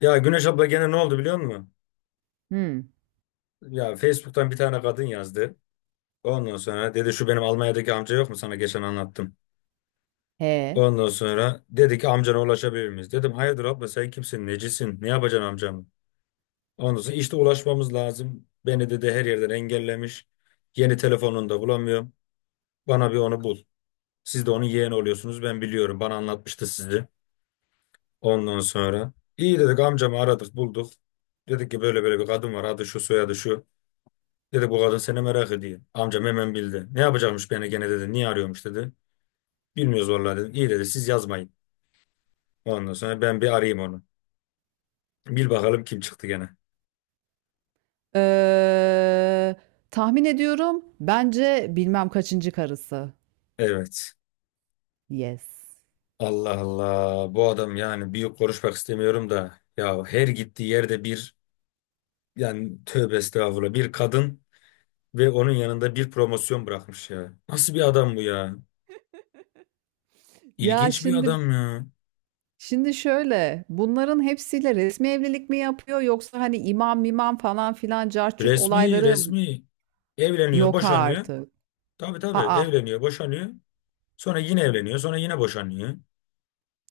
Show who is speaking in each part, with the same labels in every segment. Speaker 1: Ya Güneş abla gene ne oldu biliyor musun?
Speaker 2: Hmm.
Speaker 1: Ya Facebook'tan bir tane kadın yazdı. Ondan sonra dedi şu benim Almanya'daki amca yok mu sana geçen anlattım.
Speaker 2: He.
Speaker 1: Ondan sonra dedi ki amcana ulaşabilir miyiz? Dedim hayırdır abla sen kimsin necisin ne yapacaksın amcamı? Ondan sonra işte ulaşmamız lazım. Beni dedi her yerden engellemiş. Yeni telefonunu da bulamıyorum. Bana bir onu bul. Siz de onun yeğeni oluyorsunuz ben biliyorum bana anlatmıştı sizi. Ondan sonra iyi dedik amcamı aradık bulduk. Dedik ki böyle böyle bir kadın var adı şu soyadı şu. Dedi bu kadın seni merak ediyor. Amcam hemen bildi. Ne yapacakmış beni gene dedi. Niye arıyormuş dedi. Bilmiyoruz vallahi dedim. İyi dedi siz yazmayın. Ondan sonra ben bir arayayım onu. Bil bakalım kim çıktı gene.
Speaker 2: Ee, Tahmin ediyorum. Bence bilmem kaçıncı karısı.
Speaker 1: Evet.
Speaker 2: Yes.
Speaker 1: Allah Allah. Bu adam yani büyük konuşmak istemiyorum da. Ya her gittiği yerde bir yani tövbe estağfurullah bir kadın ve onun yanında bir promosyon bırakmış ya. Nasıl bir adam bu ya?
Speaker 2: Ya
Speaker 1: İlginç bir
Speaker 2: şimdi
Speaker 1: adam ya.
Speaker 2: şimdi şöyle. Bunların hepsiyle resmi evlilik mi yapıyor yoksa hani imam mimam falan filan carçurt
Speaker 1: Resmi
Speaker 2: olayları
Speaker 1: resmi evleniyor
Speaker 2: yok
Speaker 1: boşanıyor.
Speaker 2: artık.
Speaker 1: Tabii tabii
Speaker 2: Aa.
Speaker 1: evleniyor boşanıyor. Sonra yine evleniyor, sonra yine boşanıyor.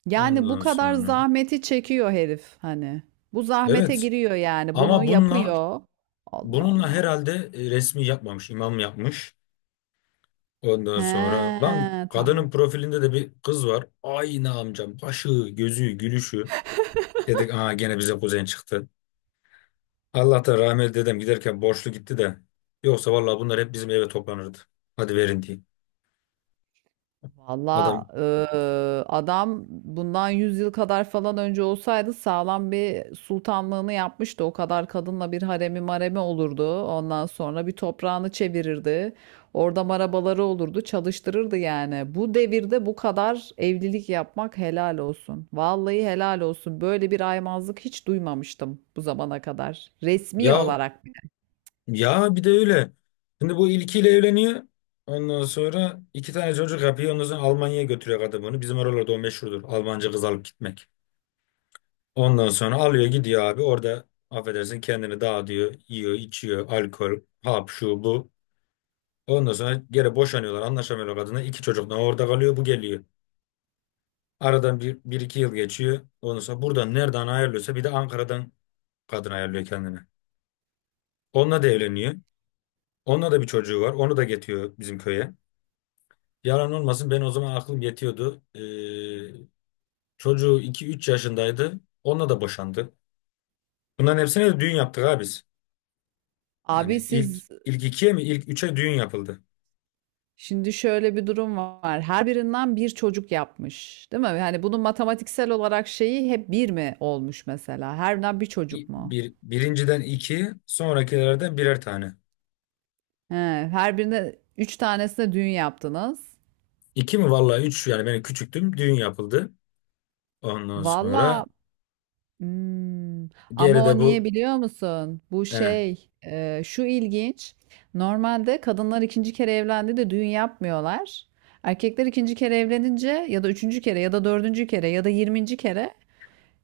Speaker 2: Yani bu
Speaker 1: Ondan
Speaker 2: kadar
Speaker 1: sonra.
Speaker 2: zahmeti çekiyor herif hani. Bu zahmete
Speaker 1: Evet.
Speaker 2: giriyor yani. Bunu
Speaker 1: Ama bununla
Speaker 2: yapıyor. Allah
Speaker 1: bununla
Speaker 2: Allah.
Speaker 1: herhalde resmi yapmamış, imam yapmış. Ondan
Speaker 2: He,
Speaker 1: sonra lan
Speaker 2: tamam.
Speaker 1: kadının profilinde de bir kız var. Aynı amcam. Başı, gözü, gülüşü. Dedik aa gene bize kuzen çıktı. Allah da rahmet dedem giderken borçlu gitti de. Yoksa vallahi bunlar hep bizim eve toplanırdı. Hadi verin diye.
Speaker 2: Valla
Speaker 1: Adam
Speaker 2: adam bundan 100 yıl kadar falan önce olsaydı sağlam bir sultanlığını yapmıştı. O kadar kadınla bir haremi maremi olurdu. Ondan sonra bir toprağını çevirirdi. Orada marabaları olurdu, çalıştırırdı yani. Bu devirde bu kadar evlilik yapmak helal olsun. Vallahi helal olsun. Böyle bir aymazlık hiç duymamıştım bu zamana kadar. Resmi
Speaker 1: ya.
Speaker 2: olarak.
Speaker 1: Ya bir de öyle. Şimdi bu ilkiyle evleniyor. Ondan sonra iki tane çocuk yapıyor. Ondan sonra Almanya'ya götürüyor kadın bunu. Bizim oralarda o meşhurdur. Almanca kız alıp gitmek. Ondan sonra alıyor gidiyor abi. Orada affedersin kendini dağıtıyor. Yiyor, içiyor. Alkol, hap, şu, bu. Ondan sonra geri boşanıyorlar. Anlaşamıyorlar kadına. İki çocuk da orada kalıyor. Bu geliyor. Aradan bir iki yıl geçiyor. Ondan sonra buradan nereden ayarlıyorsa bir de Ankara'dan kadın ayarlıyor kendine. Onunla da evleniyor. Onunla da bir çocuğu var. Onu da getiriyor bizim köye. Yalan olmasın ben o zaman aklım yetiyordu. Çocuğu 2-3 yaşındaydı. Onunla da boşandı. Bunların hepsine de düğün yaptık abi biz.
Speaker 2: Abi
Speaker 1: Yani ilk
Speaker 2: siz
Speaker 1: ilk ikiye mi ilk üçe düğün yapıldı.
Speaker 2: Şimdi şöyle bir durum var. Her birinden bir çocuk yapmış, değil mi? Yani bunun matematiksel olarak şeyi hep bir mi olmuş mesela? Her birinden bir çocuk mu?
Speaker 1: Birinciden iki sonrakilerden birer tane.
Speaker 2: He, her birine üç tanesine düğün yaptınız.
Speaker 1: İki mi vallahi üç yani ben küçüktüm düğün yapıldı. Ondan
Speaker 2: Valla,
Speaker 1: sonra
Speaker 2: hmm, ama
Speaker 1: geride
Speaker 2: o niye
Speaker 1: bu
Speaker 2: biliyor musun? Bu
Speaker 1: eh,
Speaker 2: şey, şu ilginç. Normalde kadınlar ikinci kere evlendi de düğün yapmıyorlar. Erkekler ikinci kere evlenince ya da üçüncü kere ya da dördüncü kere ya da 20. kere.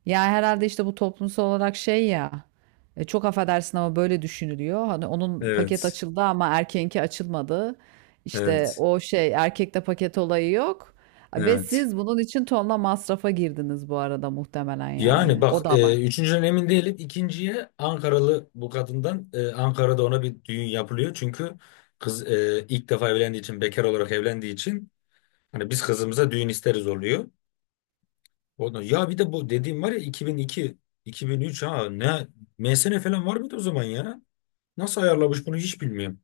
Speaker 2: Ya herhalde işte bu toplumsal olarak şey ya, çok affedersin ama böyle düşünülüyor. Hani onun paket
Speaker 1: evet
Speaker 2: açıldı ama erkeğinki açılmadı. İşte
Speaker 1: evet
Speaker 2: o şey erkekte paket olayı yok. Ve
Speaker 1: evet.
Speaker 2: siz bunun için tonla masrafa girdiniz bu arada muhtemelen
Speaker 1: Yani
Speaker 2: yani. O
Speaker 1: bak
Speaker 2: da var.
Speaker 1: üçüncüden emin değilim. İkinciye Ankaralı bu kadından Ankara'da ona bir düğün yapılıyor. Çünkü kız ilk defa evlendiği için bekar olarak evlendiği için hani biz kızımıza düğün isteriz oluyor. Ondan, ya bir de bu dediğim var ya 2002 2003 ha ne MSN falan var mıydı o zaman ya? Nasıl ayarlamış bunu hiç bilmiyorum.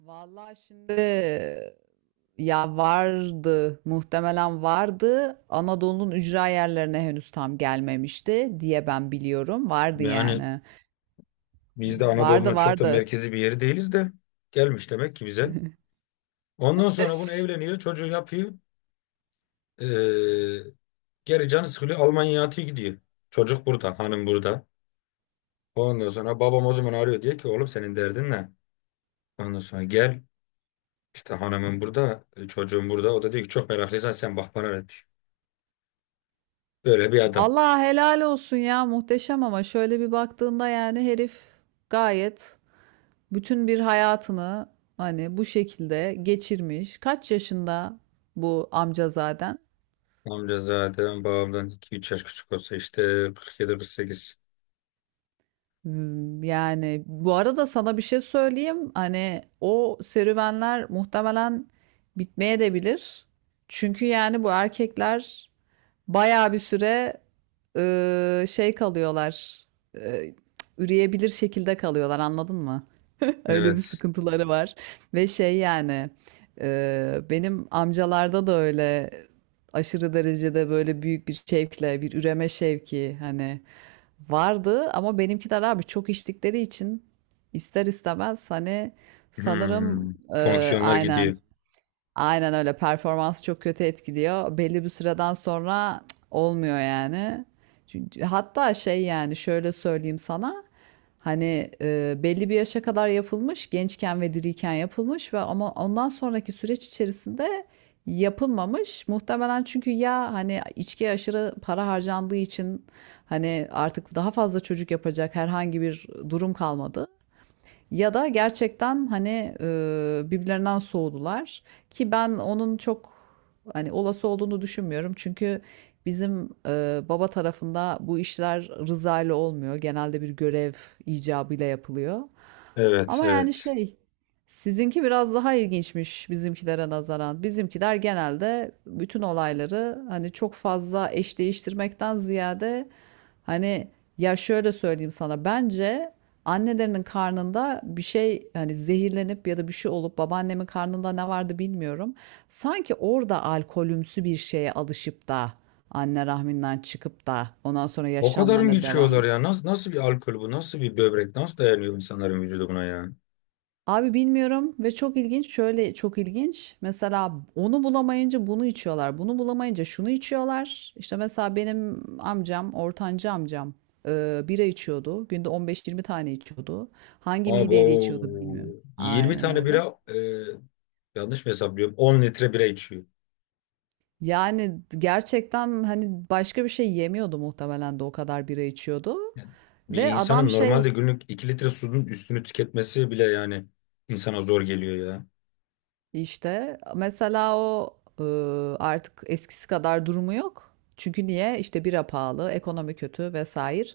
Speaker 2: Vallahi şimdi, ya vardı muhtemelen vardı. Anadolu'nun ücra yerlerine henüz tam gelmemişti diye ben biliyorum. Vardı
Speaker 1: Yani
Speaker 2: yani.
Speaker 1: biz de
Speaker 2: Vardı
Speaker 1: Anadolu'nun çok da
Speaker 2: vardı.
Speaker 1: merkezi bir yeri değiliz de gelmiş demek ki bize. Ondan sonra bunu evleniyor çocuğu yapıyor. Ee, Geri canı sıkılıyor. Almanya'ya atıyor gidiyor. Çocuk burada. Hanım burada. Ondan sonra babam o zaman arıyor. Diyor ki oğlum senin derdin ne? Ondan sonra gel. İşte hanımın burada. Çocuğum burada. O da diyor ki çok meraklıysan sen bak bana ne diyor. Böyle bir adam.
Speaker 2: Vallahi helal olsun ya, muhteşem, ama şöyle bir baktığında yani herif gayet bütün bir hayatını hani bu şekilde geçirmiş. Kaç yaşında bu amca zaten?
Speaker 1: Amca zaten babamdan iki 3 yaş küçük olsa işte 47 sekiz.
Speaker 2: Yani bu arada sana bir şey söyleyeyim. Hani o serüvenler muhtemelen bitmeye de bilir. Çünkü yani bu erkekler bayağı bir süre şey kalıyorlar. Eee, Üreyebilir şekilde kalıyorlar, anladın mı? Öyle bir
Speaker 1: Evet.
Speaker 2: sıkıntıları var. Ve şey yani, benim amcalarda da öyle aşırı derecede böyle büyük bir şevkle bir üreme şevki hani vardı, ama benimkiler abi çok içtikleri için ister istemez hani sanırım,
Speaker 1: Hmm.
Speaker 2: e,
Speaker 1: Fonksiyonlar
Speaker 2: aynen.
Speaker 1: gidiyor.
Speaker 2: Aynen öyle. Performansı çok kötü etkiliyor. Belli bir süreden sonra cık, olmuyor yani. Çünkü, hatta şey yani şöyle söyleyeyim sana. Hani, belli bir yaşa kadar yapılmış, gençken ve diriyken yapılmış ve ama ondan sonraki süreç içerisinde yapılmamış. Muhtemelen çünkü ya hani içkiye aşırı para harcandığı için hani artık daha fazla çocuk yapacak herhangi bir durum kalmadı. Ya da gerçekten hani, birbirlerinden soğudular ki ben onun çok hani olası olduğunu düşünmüyorum. Çünkü bizim, baba tarafında bu işler rıza ile olmuyor. Genelde bir görev icabıyla yapılıyor.
Speaker 1: Evet
Speaker 2: Ama yani
Speaker 1: evet.
Speaker 2: şey, sizinki biraz daha ilginçmiş bizimkilere nazaran. Bizimkiler genelde bütün olayları hani çok fazla eş değiştirmekten ziyade hani, ya şöyle söyleyeyim sana, bence annelerinin karnında bir şey hani zehirlenip ya da bir şey olup, babaannemin karnında ne vardı bilmiyorum. Sanki orada alkolümsü bir şeye alışıp da anne rahminden çıkıp da ondan sonra
Speaker 1: O kadar mı
Speaker 2: yaşamlarına devam
Speaker 1: geçiyorlar
Speaker 2: ediyor.
Speaker 1: ya? Nasıl, nasıl bir alkol bu? Nasıl bir böbrek? Nasıl dayanıyor insanların vücudu buna ya?
Speaker 2: Abi bilmiyorum, ve çok ilginç, şöyle çok ilginç. Mesela onu bulamayınca bunu içiyorlar. Bunu bulamayınca şunu içiyorlar. İşte mesela benim amcam, ortancı amcam, bira içiyordu. Günde 15-20 tane içiyordu. Hangi
Speaker 1: Abi o
Speaker 2: mideyle içiyordu bilmiyorum.
Speaker 1: 20
Speaker 2: Aynen
Speaker 1: tane bira
Speaker 2: öyle.
Speaker 1: yanlış mı hesaplıyorum? 10 litre bira içiyor.
Speaker 2: Yani gerçekten hani başka bir şey yemiyordu muhtemelen de o kadar bira içiyordu.
Speaker 1: Yani bir
Speaker 2: Ve adam
Speaker 1: insanın normalde
Speaker 2: şey
Speaker 1: günlük 2 litre suyun üstünü tüketmesi bile yani insana zor geliyor ya.
Speaker 2: İşte mesela o, artık eskisi kadar durumu yok. Çünkü niye? İşte bira pahalı, ekonomi kötü vesaire.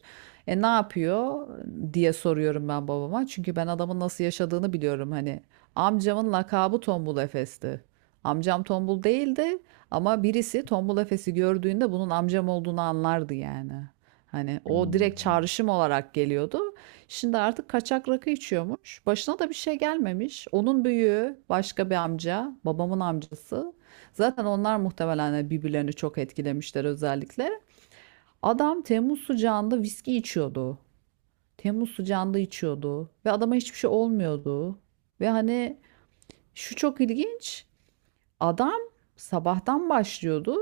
Speaker 2: E ne yapıyor diye soruyorum ben babama. Çünkü ben adamın nasıl yaşadığını biliyorum hani. Amcamın lakabı Tombul Efes'ti. Amcam tombul değildi ama birisi Tombul Efes'i gördüğünde bunun amcam olduğunu anlardı yani. Hani o direkt
Speaker 1: Hmm.
Speaker 2: çağrışım olarak geliyordu. Şimdi artık kaçak rakı içiyormuş. Başına da bir şey gelmemiş. Onun büyüğü başka bir amca, babamın amcası. Zaten onlar muhtemelen de birbirlerini çok etkilemişler özellikle. Adam Temmuz sıcağında viski içiyordu. Temmuz sıcağında içiyordu ve adama hiçbir şey olmuyordu. Ve hani şu çok ilginç. Adam sabahtan başlıyordu,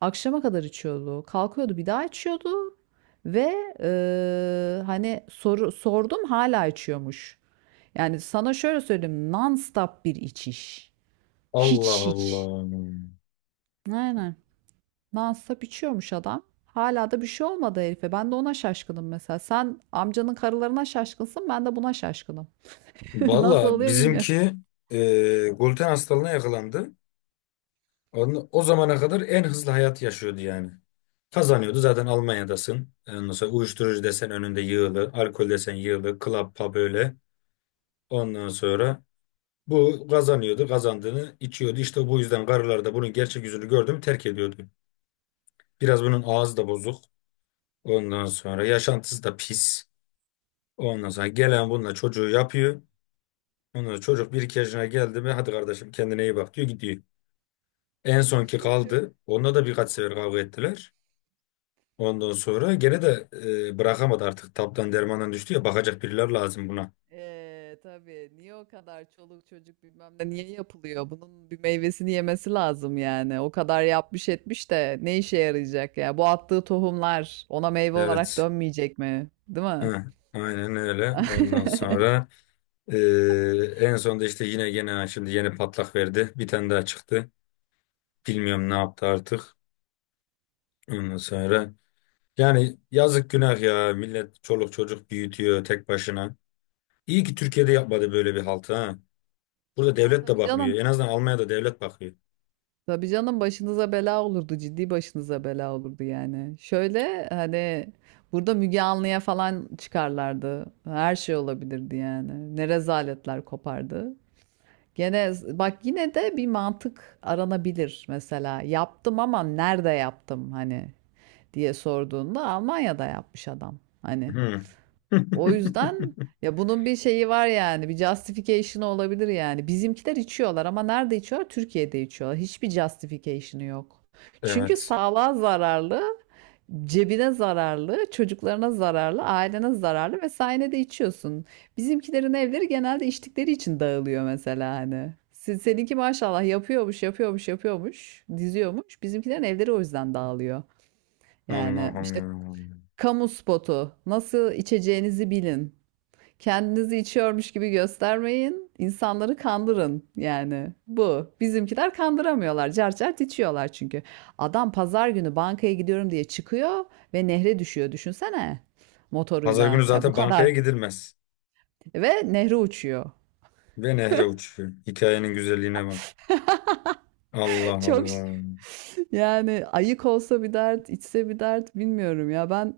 Speaker 2: akşama kadar içiyordu. Kalkıyordu, bir daha içiyordu ve hani sordum, hala içiyormuş. Yani sana şöyle söyleyeyim. Non-stop bir içiş.
Speaker 1: Allah
Speaker 2: Hiç hiç.
Speaker 1: Allah.
Speaker 2: Aynen. Non-stop içiyormuş adam. Hala da bir şey olmadı herife. Ben de ona şaşkınım mesela. Sen amcanın karılarına şaşkınsın, ben de buna şaşkınım. Nasıl
Speaker 1: Valla
Speaker 2: oluyor bilmiyorum.
Speaker 1: bizimki gluten hastalığına yakalandı. O zamana kadar en hızlı hayat yaşıyordu yani. Kazanıyordu zaten Almanya'dasın. Ondan sonra uyuşturucu desen önünde yığılı, alkol desen yığılı, club pub öyle. Ondan sonra bu kazanıyordu, kazandığını içiyordu. İşte bu yüzden karılar da bunun gerçek yüzünü gördü mü terk ediyordu. Biraz bunun ağzı da bozuk. Ondan sonra yaşantısı da pis. Ondan sonra gelen bununla çocuğu yapıyor. Ondan sonra çocuk bir iki yaşına geldi mi hadi kardeşim kendine iyi bak diyor gidiyor. En sonki
Speaker 2: Çok-
Speaker 1: kaldı. Onunla da birkaç sefer kavga ettiler. Ondan sonra gene de bırakamadı artık. Taptan dermandan düştü ya bakacak biriler lazım buna.
Speaker 2: Tabii. Niye o kadar çoluk çocuk bilmem ne niye yapılıyor? Bunun bir meyvesini yemesi lazım yani. O kadar yapmış etmiş de ne işe yarayacak ya? Bu attığı tohumlar ona meyve olarak
Speaker 1: Evet.
Speaker 2: dönmeyecek mi? Değil mi?
Speaker 1: Hı, aynen öyle. Ondan sonra. Ee, En sonunda işte yine şimdi yeni patlak verdi. Bir tane daha çıktı. Bilmiyorum ne yaptı artık. Ondan sonra yani yazık günah ya. Millet çoluk çocuk büyütüyor tek başına. İyi ki Türkiye'de
Speaker 2: Bazı
Speaker 1: yapmadı böyle bir haltı ha. Burada
Speaker 2: Ya
Speaker 1: devlet de
Speaker 2: tabii
Speaker 1: bakmıyor.
Speaker 2: canım.
Speaker 1: En azından Almanya'da devlet bakıyor.
Speaker 2: Tabii canım başınıza bela olurdu. Ciddi başınıza bela olurdu yani. Şöyle hani burada Müge Anlı'ya falan çıkarlardı. Her şey olabilirdi yani. Ne rezaletler kopardı. Gene bak yine de bir mantık aranabilir mesela. Yaptım ama nerede yaptım hani diye sorduğunda Almanya'da yapmış adam. Hani.
Speaker 1: Hı.
Speaker 2: O yüzden, ya bunun bir şeyi var yani, bir justification'ı olabilir yani. Bizimkiler içiyorlar ama nerede içiyorlar? Türkiye'de içiyorlar. Hiçbir justification'ı yok. Çünkü
Speaker 1: Evet.
Speaker 2: sağlığa zararlı, cebine zararlı, çocuklarına zararlı, ailene zararlı ve sen de içiyorsun. Bizimkilerin evleri genelde içtikleri için dağılıyor mesela hani. Seninki maşallah yapıyormuş, yapıyormuş, yapıyormuş, diziyormuş. Bizimkilerin evleri o yüzden dağılıyor.
Speaker 1: Allah
Speaker 2: Yani işte
Speaker 1: Allah.
Speaker 2: kamu spotu, nasıl içeceğinizi bilin. Kendinizi içiyormuş gibi göstermeyin. İnsanları kandırın yani. Bu. Bizimkiler kandıramıyorlar. Cart cart içiyorlar çünkü. Adam pazar günü bankaya gidiyorum diye çıkıyor ve nehre düşüyor, düşünsene,
Speaker 1: Pazar günü
Speaker 2: motoruyla. Ya bu
Speaker 1: zaten
Speaker 2: kadar.
Speaker 1: bankaya gidilmez.
Speaker 2: Ve nehre uçuyor.
Speaker 1: Ve nehre uçuyor. Hikayenin güzelliğine bak. Allah
Speaker 2: Çok
Speaker 1: Allah.
Speaker 2: Yani ayık olsa bir dert, içse bir dert, bilmiyorum ya. Ben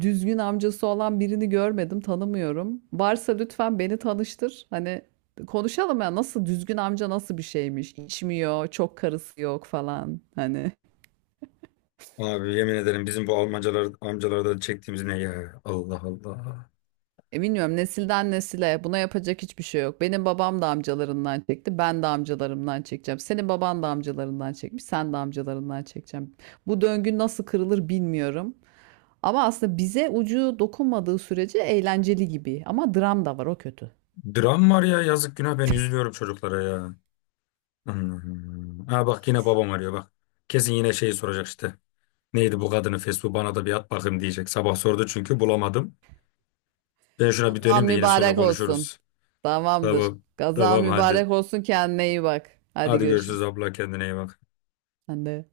Speaker 2: düzgün amcası olan birini görmedim, tanımıyorum. Varsa lütfen beni tanıştır. Hani konuşalım ya, nasıl düzgün amca, nasıl bir şeymiş? İçmiyor, çok karısı yok falan. Hani.
Speaker 1: Abi yemin ederim bizim bu Almancalar, amcalardan çektiğimiz ne ya? Allah Allah.
Speaker 2: Bilmiyorum, nesilden nesile buna yapacak hiçbir şey yok. Benim babam da amcalarından çekti, ben de amcalarımdan çekeceğim. Senin baban da amcalarından çekmiş, sen de amcalarından çekeceğim. Bu döngü nasıl kırılır bilmiyorum. Ama aslında bize ucu dokunmadığı sürece eğlenceli gibi. Ama dram da var, o kötü.
Speaker 1: Dram var ya yazık günah ben üzülüyorum çocuklara ya. Hmm. Ha bak yine babam arıyor bak. Kesin yine şeyi soracak işte. Neydi bu kadının Facebook'u bana da bir at bakayım diyecek. Sabah sordu çünkü bulamadım. Ben şuna bir
Speaker 2: Gazan
Speaker 1: döneyim de yine sonra
Speaker 2: mübarek olsun.
Speaker 1: konuşuruz.
Speaker 2: Tamamdır.
Speaker 1: Tamam.
Speaker 2: Gazan
Speaker 1: Tamam hadi.
Speaker 2: mübarek olsun, kendine iyi bak. Hadi
Speaker 1: Hadi görüşürüz
Speaker 2: görüşürüz.
Speaker 1: abla kendine iyi bak.
Speaker 2: Sen de.